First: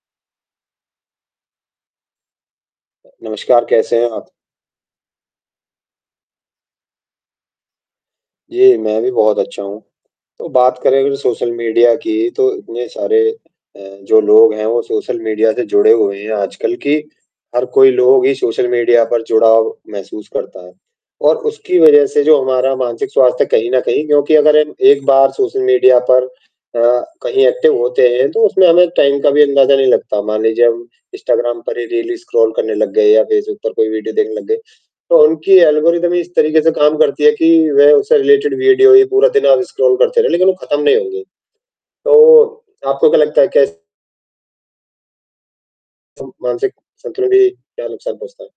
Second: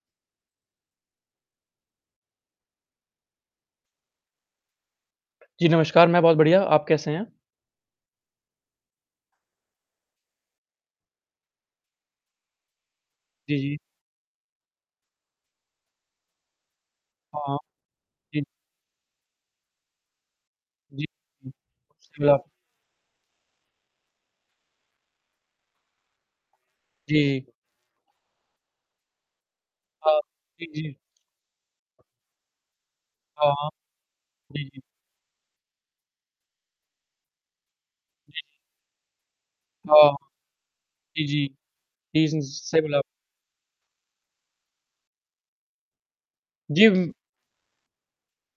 नमस्कार, कैसे हैं आप? जी, नमस्कार, मैं बहुत बढ़िया। आप कैसे हैं? जी, मैं भी बहुत अच्छा हूँ। तो बात करें अगर सोशल मीडिया की, तो इतने सारे जी, जी। अ, जो लोग हैं, वो सोशल मीडिया से जुड़े हुए हैं आजकल, कि हाँ, हाँ। हर कोई लोग ही जी। सोशल मीडिया पर जुड़ाव महसूस करता है जी। और हुँ। उसकी वजह सही से, बोला जो आप हमारा मानसिक स्वास्थ्य कहीं न कहीं क्योंकि अगर हम एक बार सोशल मीडिया पर अ, जी। कहीं एक्टिव होते हैं, तो उसमें हमें टाइम का भी अंदाज़ा नहीं हाँ। लगता। मान जी, लीजिए, हम जी। इंस्टाग्राम पर ही रील ही स्क्रॉल करने लग गए या हाँ, फेसबुक हाँ। पर कोई वीडियो देखने लग गए, जी, जी। तो उनकी एल्गोरिदम ही इस तरीके से काम करती है कि वह उससे जी, जी। रिलेटेड वीडियो ही पूरा दिन आप स्क्रॉल हाँ। करते रहें, लेकिन वो खत्म नहीं होंगी। जी, जी। जी, [unintelligible] तो सही बोला आप आपको क्या लगता है, कैस तो मानसिक जी, वम संतुलन भी क्या नुकसान पहुँचता है?